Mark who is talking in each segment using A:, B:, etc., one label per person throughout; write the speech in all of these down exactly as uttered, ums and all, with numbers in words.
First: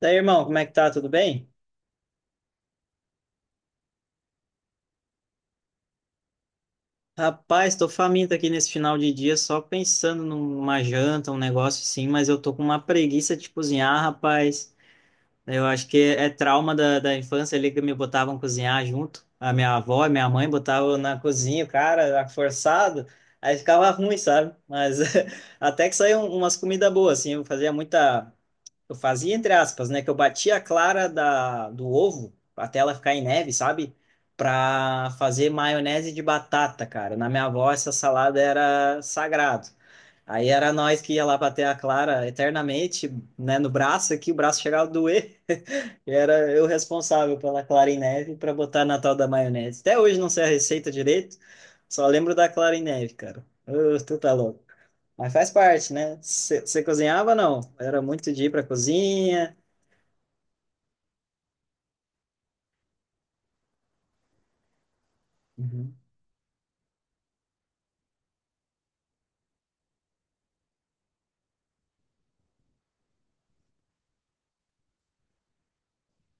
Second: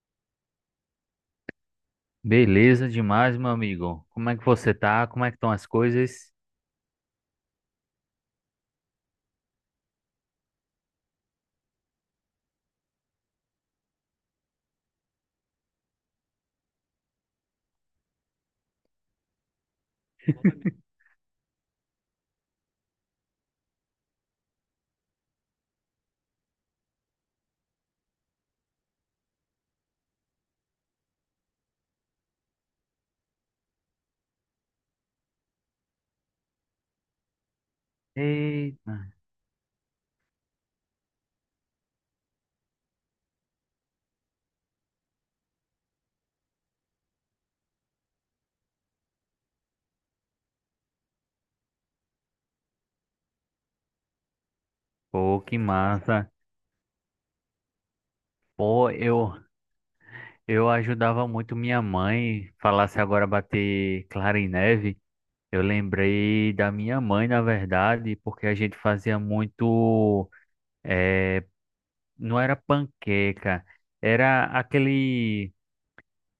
A: Daí, irmão, como é que tá? Tudo bem?
B: Beleza demais, meu amigo. Como é que você tá? Como é que estão as coisas?
A: Rapaz, tô faminto aqui nesse final de dia, só pensando numa janta, um negócio assim, mas eu tô com uma preguiça de cozinhar, rapaz. Eu acho que é trauma da, da infância ali que me botavam cozinhar junto. A minha avó e minha mãe botavam na cozinha, cara, era forçado. Aí ficava ruim, sabe? Mas até que saiu umas comidas boas, assim. Eu fazia muita. Eu fazia entre aspas, né? Que eu batia a clara da, do ovo até ela ficar em neve, sabe? Pra fazer maionese de batata, cara. Na minha avó, essa salada
B: Eita,
A: era sagrado. Aí era nós que ia lá bater a clara eternamente, né? No braço aqui, o braço chegava a doer. E era eu responsável pela clara em neve pra botar na tal da maionese. Até hoje não sei a receita direito, só lembro da clara em neve, cara. Ô, tu tá louco. Mas
B: pô,
A: faz
B: que
A: parte, né?
B: massa.
A: Você cozinhava, não? Era muito de ir pra
B: Pô, eu,
A: cozinha.
B: eu ajudava muito minha mãe. Falasse agora bater clara em neve. Eu
A: Uhum.
B: lembrei da minha mãe, na verdade, porque a gente fazia muito. eh, não era panqueca, era aquele.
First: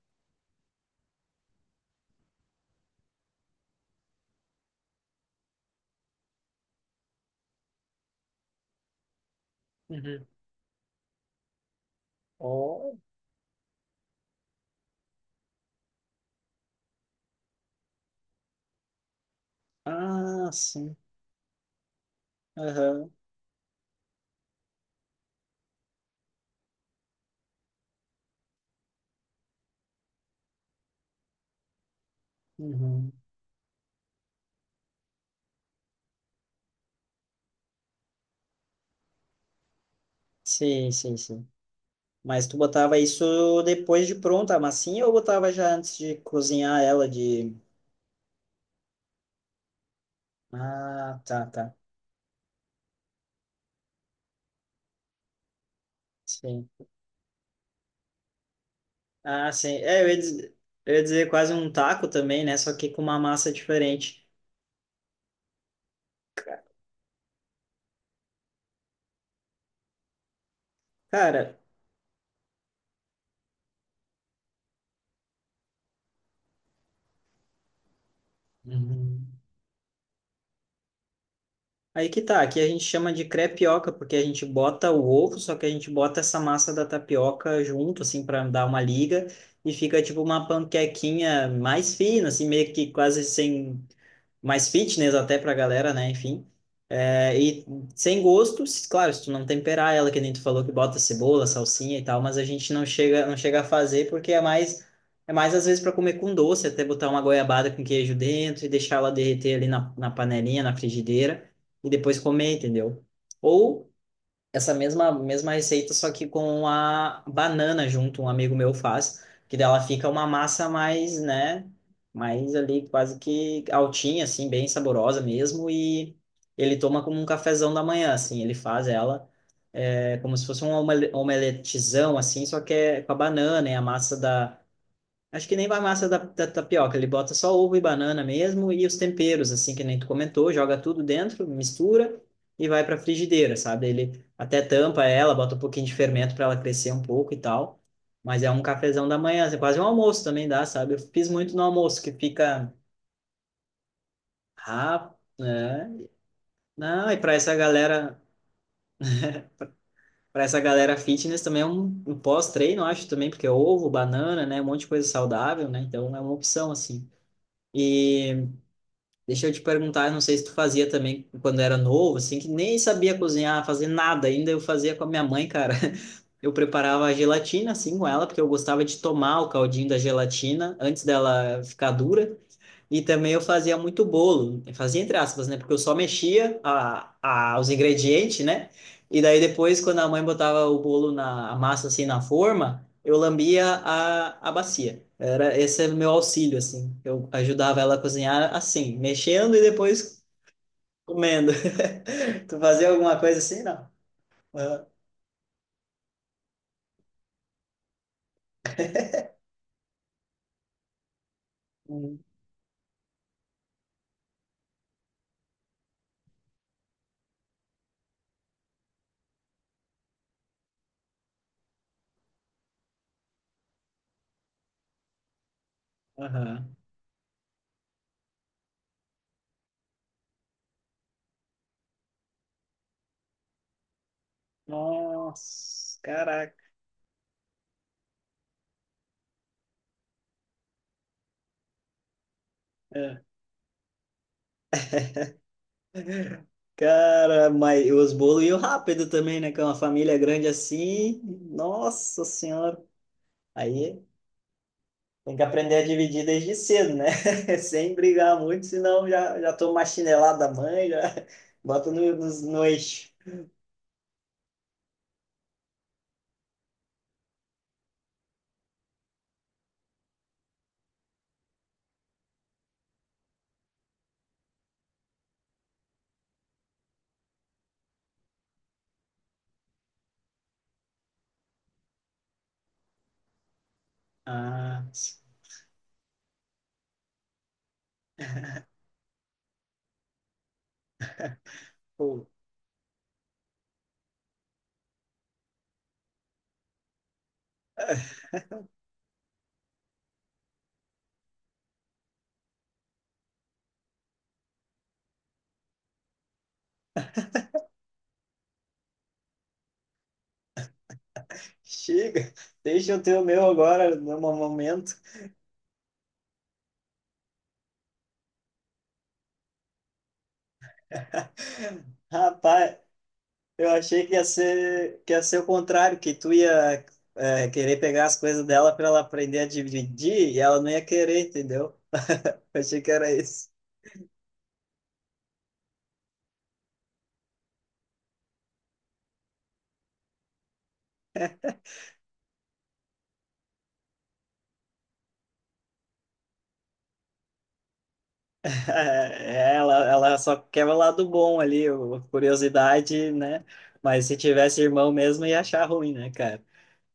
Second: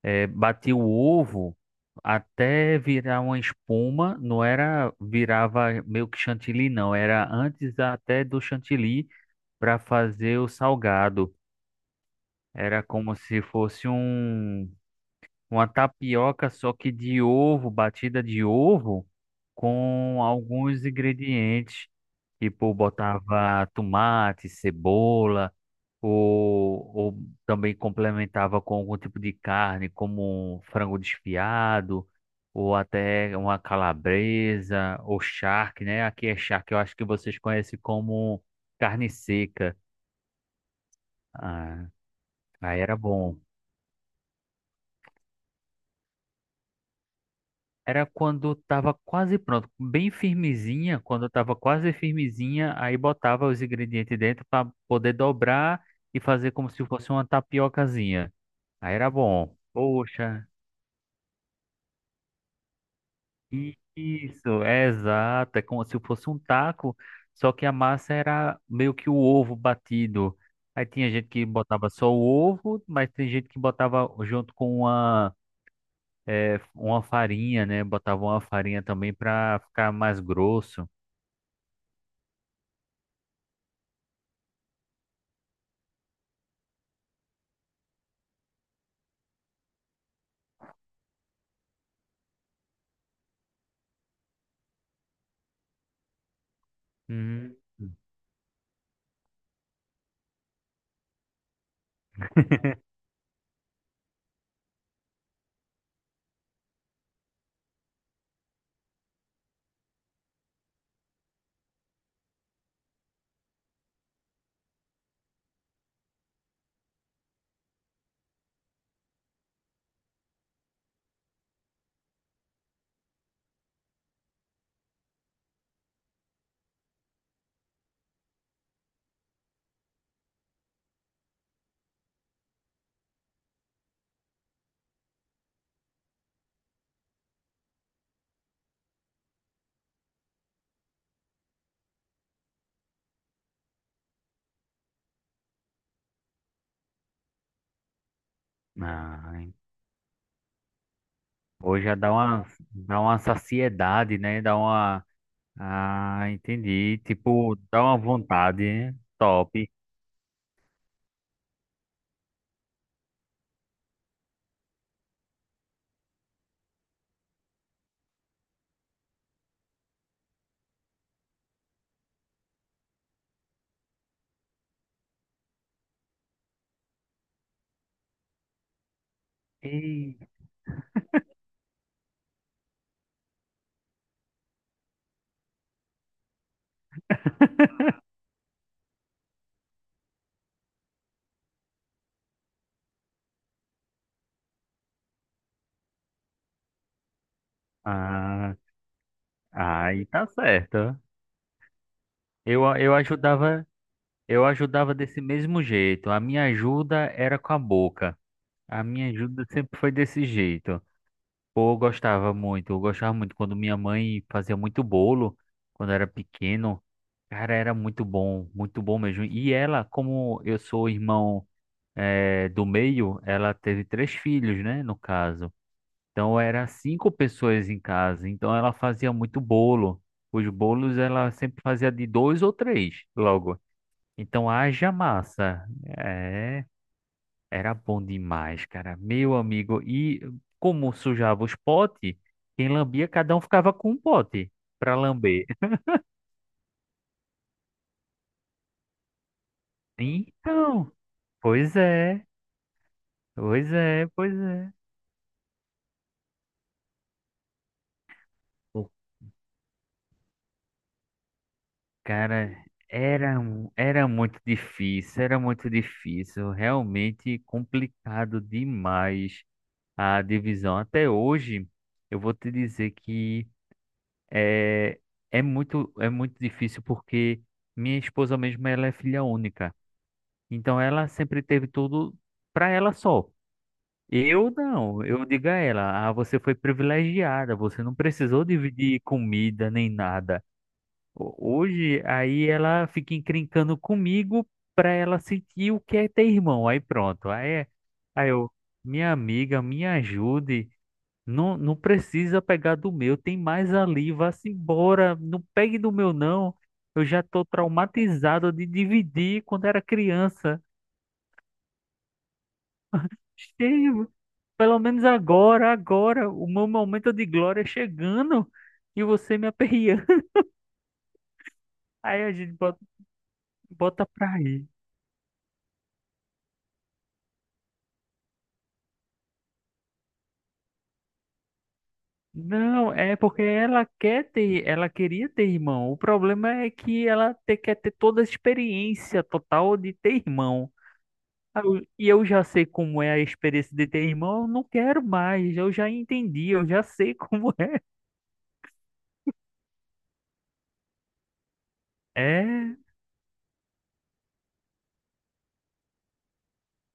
B: É, batia o ovo até virar uma espuma, não era, virava meio que chantilly, não, era antes até do chantilly para
A: Uhum.
B: fazer o salgado. Era
A: Oh.
B: como se fosse um, uma tapioca, só que de ovo, batida de ovo, com
A: Ah,
B: alguns
A: sim.
B: ingredientes. Tipo,
A: Aham.
B: botava tomate, cebola, ou, ou também complementava com algum tipo de carne, como um frango desfiado, ou
A: Uhum.
B: até uma calabresa, ou charque, né? Aqui é charque, eu acho que vocês conhecem como carne seca.
A: Sim, sim, sim.
B: Ah,
A: Mas tu
B: aí era
A: botava
B: bom.
A: isso depois de pronta a massinha ou botava já antes de cozinhar ela de...
B: Era quando tava quase pronto, bem firmezinha,
A: Ah,
B: quando
A: tá,
B: tava
A: tá.
B: quase firmezinha, aí botava os ingredientes dentro para poder dobrar e fazer
A: Sim.
B: como se fosse uma tapiocazinha. Aí era
A: Ah,
B: bom.
A: sim. É, eu ia
B: Poxa,
A: dizer, eu ia dizer quase um taco também, né? Só que com uma massa diferente.
B: isso, é exato. É como se fosse um
A: Ca-
B: taco, só que a massa era meio que o ovo batido. Aí tinha gente que
A: Cara...
B: botava só o ovo, mas tem gente que botava junto com uma, é, uma farinha, né? Botava uma farinha também
A: Uhum.
B: para ficar mais grosso.
A: Aí que tá, aqui a gente chama de crepioca, porque a gente bota o ovo, só que a gente bota essa massa da tapioca junto, assim, para dar uma liga, e fica tipo uma panquequinha mais fina, assim, meio que quase sem mais fitness até pra galera, né? Enfim. É,
B: Hum.
A: e sem gosto, se- claro, se tu não temperar ela, que nem tu falou que bota cebola, salsinha e tal, mas a gente não chega, não chega a fazer porque é mais, é mais às vezes para comer com doce, até botar uma goiabada com queijo dentro e deixar ela derreter ali na, na panelinha, na frigideira e depois comer, entendeu? Ou essa mesma, mesma receita, só que com a banana junto, um amigo meu faz, que dela fica uma massa mais, né, mais ali quase que altinha, assim, bem saborosa mesmo, e ele toma como um cafezão da manhã, assim, ele faz ela, é como se fosse um omele- omeletezão, assim, só que é com a banana, é a massa da. Acho que nem vai massa da, da tapioca, ele bota só ovo e banana mesmo e os temperos, assim, que nem tu comentou, joga tudo dentro, mistura e vai para frigideira, sabe? Ele até tampa ela, bota um pouquinho de fermento para ela crescer um pouco e tal. Mas é um cafezão da
B: Ah,
A: manhã, assim, quase um almoço também dá, sabe? Eu fiz muito no
B: hoje já
A: almoço, que
B: dá uma,
A: fica
B: dá uma saciedade, né? Dá uma.
A: rápido, né?
B: Ah, entendi.
A: Não, e para essa
B: Tipo, dá uma
A: galera,
B: vontade, né? Top.
A: para essa galera fitness também é um, um pós-treino, acho também, porque é ovo, banana, né? Um monte de coisa saudável, né? Então é uma opção, assim. E deixa eu te perguntar, eu não sei se tu fazia também quando era novo, assim, que nem sabia cozinhar, fazer nada ainda, eu fazia com a minha mãe, cara. Eu preparava a gelatina, assim, com ela, porque eu gostava de tomar o caldinho da
B: Ei,
A: gelatina antes dela ficar dura. E também eu fazia muito bolo, eu fazia entre aspas, né? Porque eu só mexia a, a, os ingredientes, né? E daí depois, quando a mãe botava o bolo na a massa assim na forma, eu lambia a, a bacia. Era esse é meu auxílio assim. Eu ajudava ela a cozinhar
B: ah,
A: assim, mexendo e
B: aí
A: depois
B: tá certo.
A: comendo. Tu
B: Eu,
A: fazia
B: eu
A: alguma coisa assim,
B: ajudava,
A: não?
B: eu
A: Ah,
B: ajudava desse mesmo jeito. A minha ajuda era com a boca. A minha ajuda sempre foi desse jeito. Pô, eu
A: hum,
B: gostava muito, eu gostava muito quando minha mãe fazia muito bolo, quando era pequeno. Cara, era muito bom, muito bom mesmo. E ela, como eu sou o irmão, eh, do meio, ela teve três filhos, né, no caso. Então era
A: aham.
B: cinco pessoas em casa, então ela fazia muito bolo. Os bolos ela sempre fazia de dois ou três logo. Então haja massa.
A: Nossa, caraca.
B: É, era bom demais, cara. Meu amigo, e como sujava os potes, quem lambia,
A: Ah.
B: cada um ficava com um pote para lamber.
A: Cara, mas os bolos iam rápido também, né? Com uma família grande
B: Então,
A: assim,
B: pois
A: nossa
B: é,
A: senhora.
B: pois
A: Aí
B: é, pois é.
A: tem que aprender a dividir desde cedo, né? Sem brigar muito, senão já, já toma uma chinelada da mãe, já bota no, no,
B: Cara,
A: no eixo.
B: era, mu- era muito difícil, era muito difícil, realmente complicado demais a divisão. Até hoje, eu vou te dizer que é, é muito, é muito difícil porque minha esposa mesmo, ela é filha única. Então, ela sempre teve tudo para ela só. Eu
A: Ah,
B: não, eu digo a ela, ah, você foi privilegiada, você não precisou dividir comida nem nada ho- hoje,
A: pô,
B: aí ela fica encrencando comigo pra ela sentir o que é ter irmão. Aí pronto. Aí, aí eu, minha amiga, me ajude. Não, não precisa pegar do meu, tem mais ali, vá-se embora. Não pegue do meu, não. Eu já tô traumatizado de dividir quando era criança.
A: chega, deixa eu ter o meu agora,
B: Chega,
A: no
B: pelo
A: momento.
B: menos agora, agora, o meu momento de glória chegando e você me aperreando. Aí a gente
A: Rapaz,
B: bota,
A: eu achei
B: bota
A: que ia
B: pra rir.
A: ser, que ia ser o contrário, que tu ia é, querer pegar as coisas dela para ela aprender a dividir e ela não ia querer, entendeu? Eu achei que
B: Não,
A: era
B: é porque
A: isso.
B: ela quer ter, ela queria ter irmão. O problema é que ela te- quer ter toda a experiência total de ter irmão. Ah, eu- E eu já sei como é a experiência de ter irmão, eu não quero mais. Eu já entendi, eu já sei como é.
A: É, ela, ela só quer o lado bom ali, o- a
B: É,
A: curiosidade, né? Mas se tivesse irmão mesmo, ia achar ruim, né, cara?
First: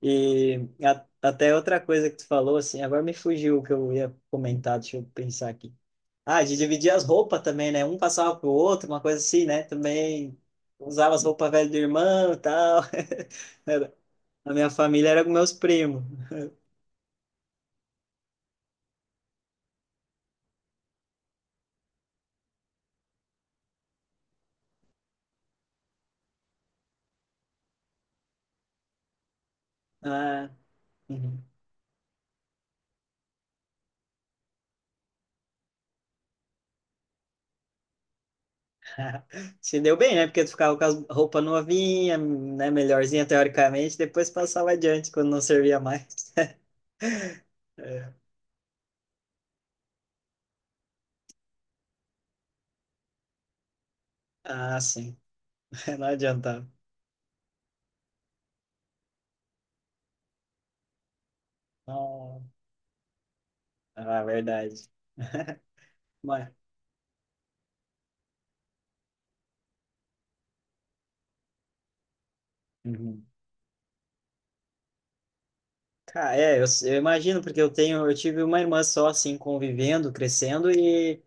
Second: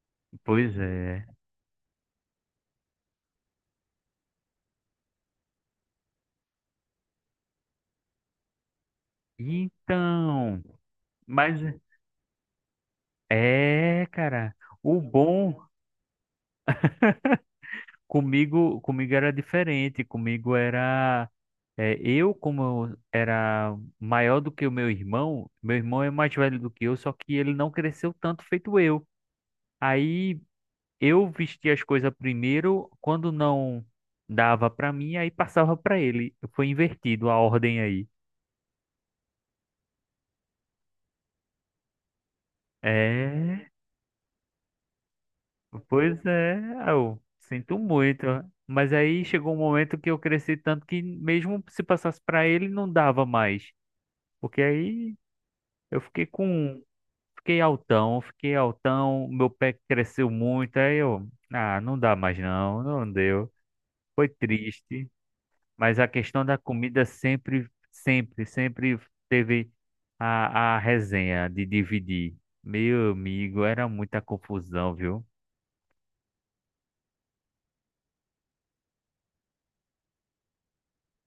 A: E
B: pois
A: a-
B: é.
A: até outra coisa que tu falou, assim, agora me fugiu o que eu ia comentar, deixa eu pensar aqui. Ah, de dividir as roupas também, né? Um passava pro outro, uma coisa assim, né? Também
B: Então,
A: usava as roupas
B: mas
A: velhas do irmão e tal. Era-
B: é,
A: A
B: cara,
A: minha
B: o
A: família era com meus
B: bom.
A: primos.
B: Comigo, comigo era diferente, comigo era é, eu como eu era maior do que o meu irmão, meu irmão é mais velho do que eu, só que ele não cresceu tanto feito eu. Aí
A: Ah,
B: eu
A: uhum.
B: vestia as coisas primeiro, quando não dava pra mim, aí passava pra ele. Foi invertido a ordem aí.
A: Se deu bem, né? Porque tu ficava com a roupa novinha, né? Melhorzinha
B: É,
A: teoricamente, depois passava adiante quando não servia mais.
B: pois é, eu sinto
A: É.
B: muito. Mas aí chegou um momento que eu cresci tanto que mesmo se passasse pra ele não dava mais. Porque
A: Ah,
B: aí
A: sim.
B: eu
A: Não
B: fiquei
A: adiantava.
B: com. Fiquei altão, fiquei altão, meu pé cresceu muito, aí eu. Ah, não dá mais
A: Não.
B: não, não deu.
A: Ah,
B: Foi
A: verdade.
B: triste, mas a questão
A: Mas,
B: da comida sempre, sempre, sempre teve a, a resenha de dividir. Meu
A: uhum.
B: amigo, era muita confusão, viu?
A: Cara, é, eu, eu imagino, porque eu tenho, eu tive uma irmã só, assim, convivendo, crescendo, e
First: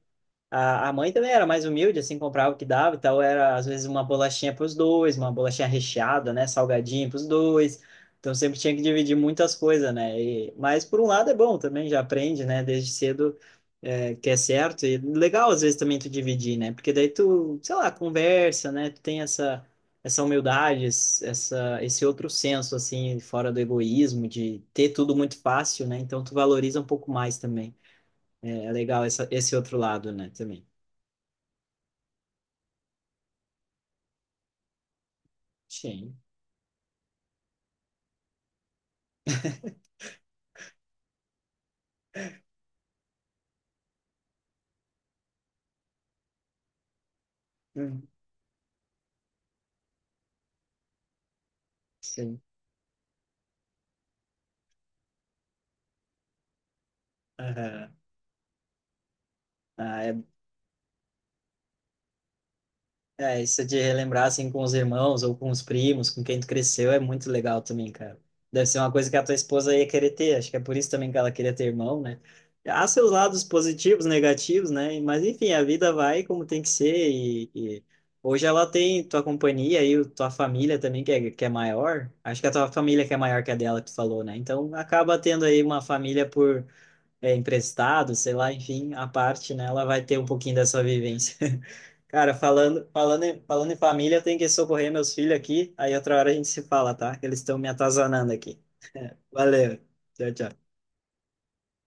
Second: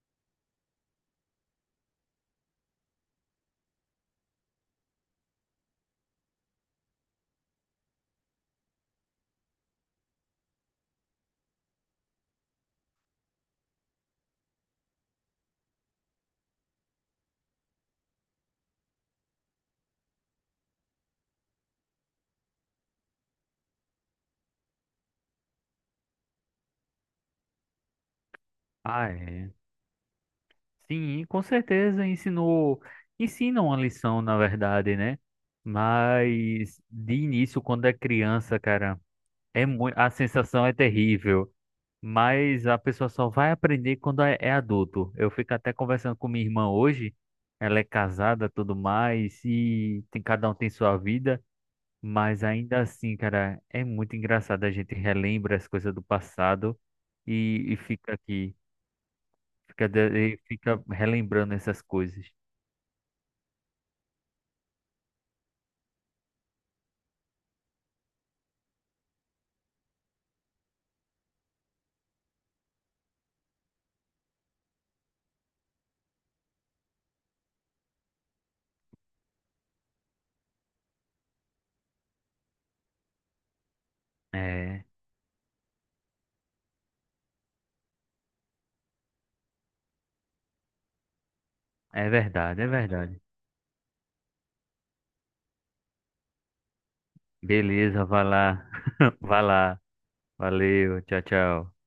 A: A, a mãe também era mais humilde, assim, comprava o que dava e tal. Era, às vezes, uma bolachinha para os dois, uma bolachinha recheada, né? Salgadinho para os dois. Então, sempre tinha que dividir muitas coisas, né? E, mas, por um lado, é bom também, já aprende, né? Desde cedo, é, que é certo. E legal, às vezes, também tu dividir, né? Porque daí tu, sei lá, conversa, né? Tu tem essa, essa humildade, es- essa, esse outro senso, assim, fora do egoísmo, de ter tudo muito fácil, né? Então, tu valoriza um pouco mais também. É, é legal
B: Ah,
A: essa,
B: é.
A: esse outro lado, né? Também.
B: Sim, com certeza ensinou. Ensina uma lição, na verdade, né?
A: Sim,
B: Mas de início, quando é criança, cara, é muito, a sensação é terrível. Mas a pessoa só vai aprender quando é é adulto. Eu fico até conversando com minha irmã hoje. Ela é
A: hum,
B: casada, tudo mais, e tem, cada um tem sua vida.
A: sim.
B: Mas ainda assim, cara, é muito engraçado. A gente relembra as coisas do passado e, e
A: Aham.
B: fica aqui, fica,
A: Ah, é,
B: de- e fica relembrando essas coisas.
A: é, isso de relembrar assim com os irmãos ou com os primos, com quem tu cresceu, é muito legal também, cara. Deve ser uma coisa que a tua esposa ia querer ter, acho que é por isso também que ela queria ter irmão, né? Há seus lados positivos, negativos, né? Mas enfim, a vida vai como tem que ser e, e hoje ela tem tua companhia e o- tua família também, que é, que é maior. Acho que a tua família que é maior que a dela, que tu falou, né? Então
B: É,
A: acaba tendo aí uma família por é, emprestado, sei lá, enfim, a parte, né, ela vai ter um pouquinho dessa vivência.
B: é
A: Cara,
B: verdade, é
A: falando,
B: verdade.
A: falando, em- falando em família, eu tenho que socorrer meus filhos aqui, aí outra hora a gente se fala, tá? Que eles estão me
B: Beleza, vai
A: atazanando aqui.
B: lá, vai
A: Valeu.
B: lá.
A: Tchau, tchau.
B: Valeu, tchau, tchau.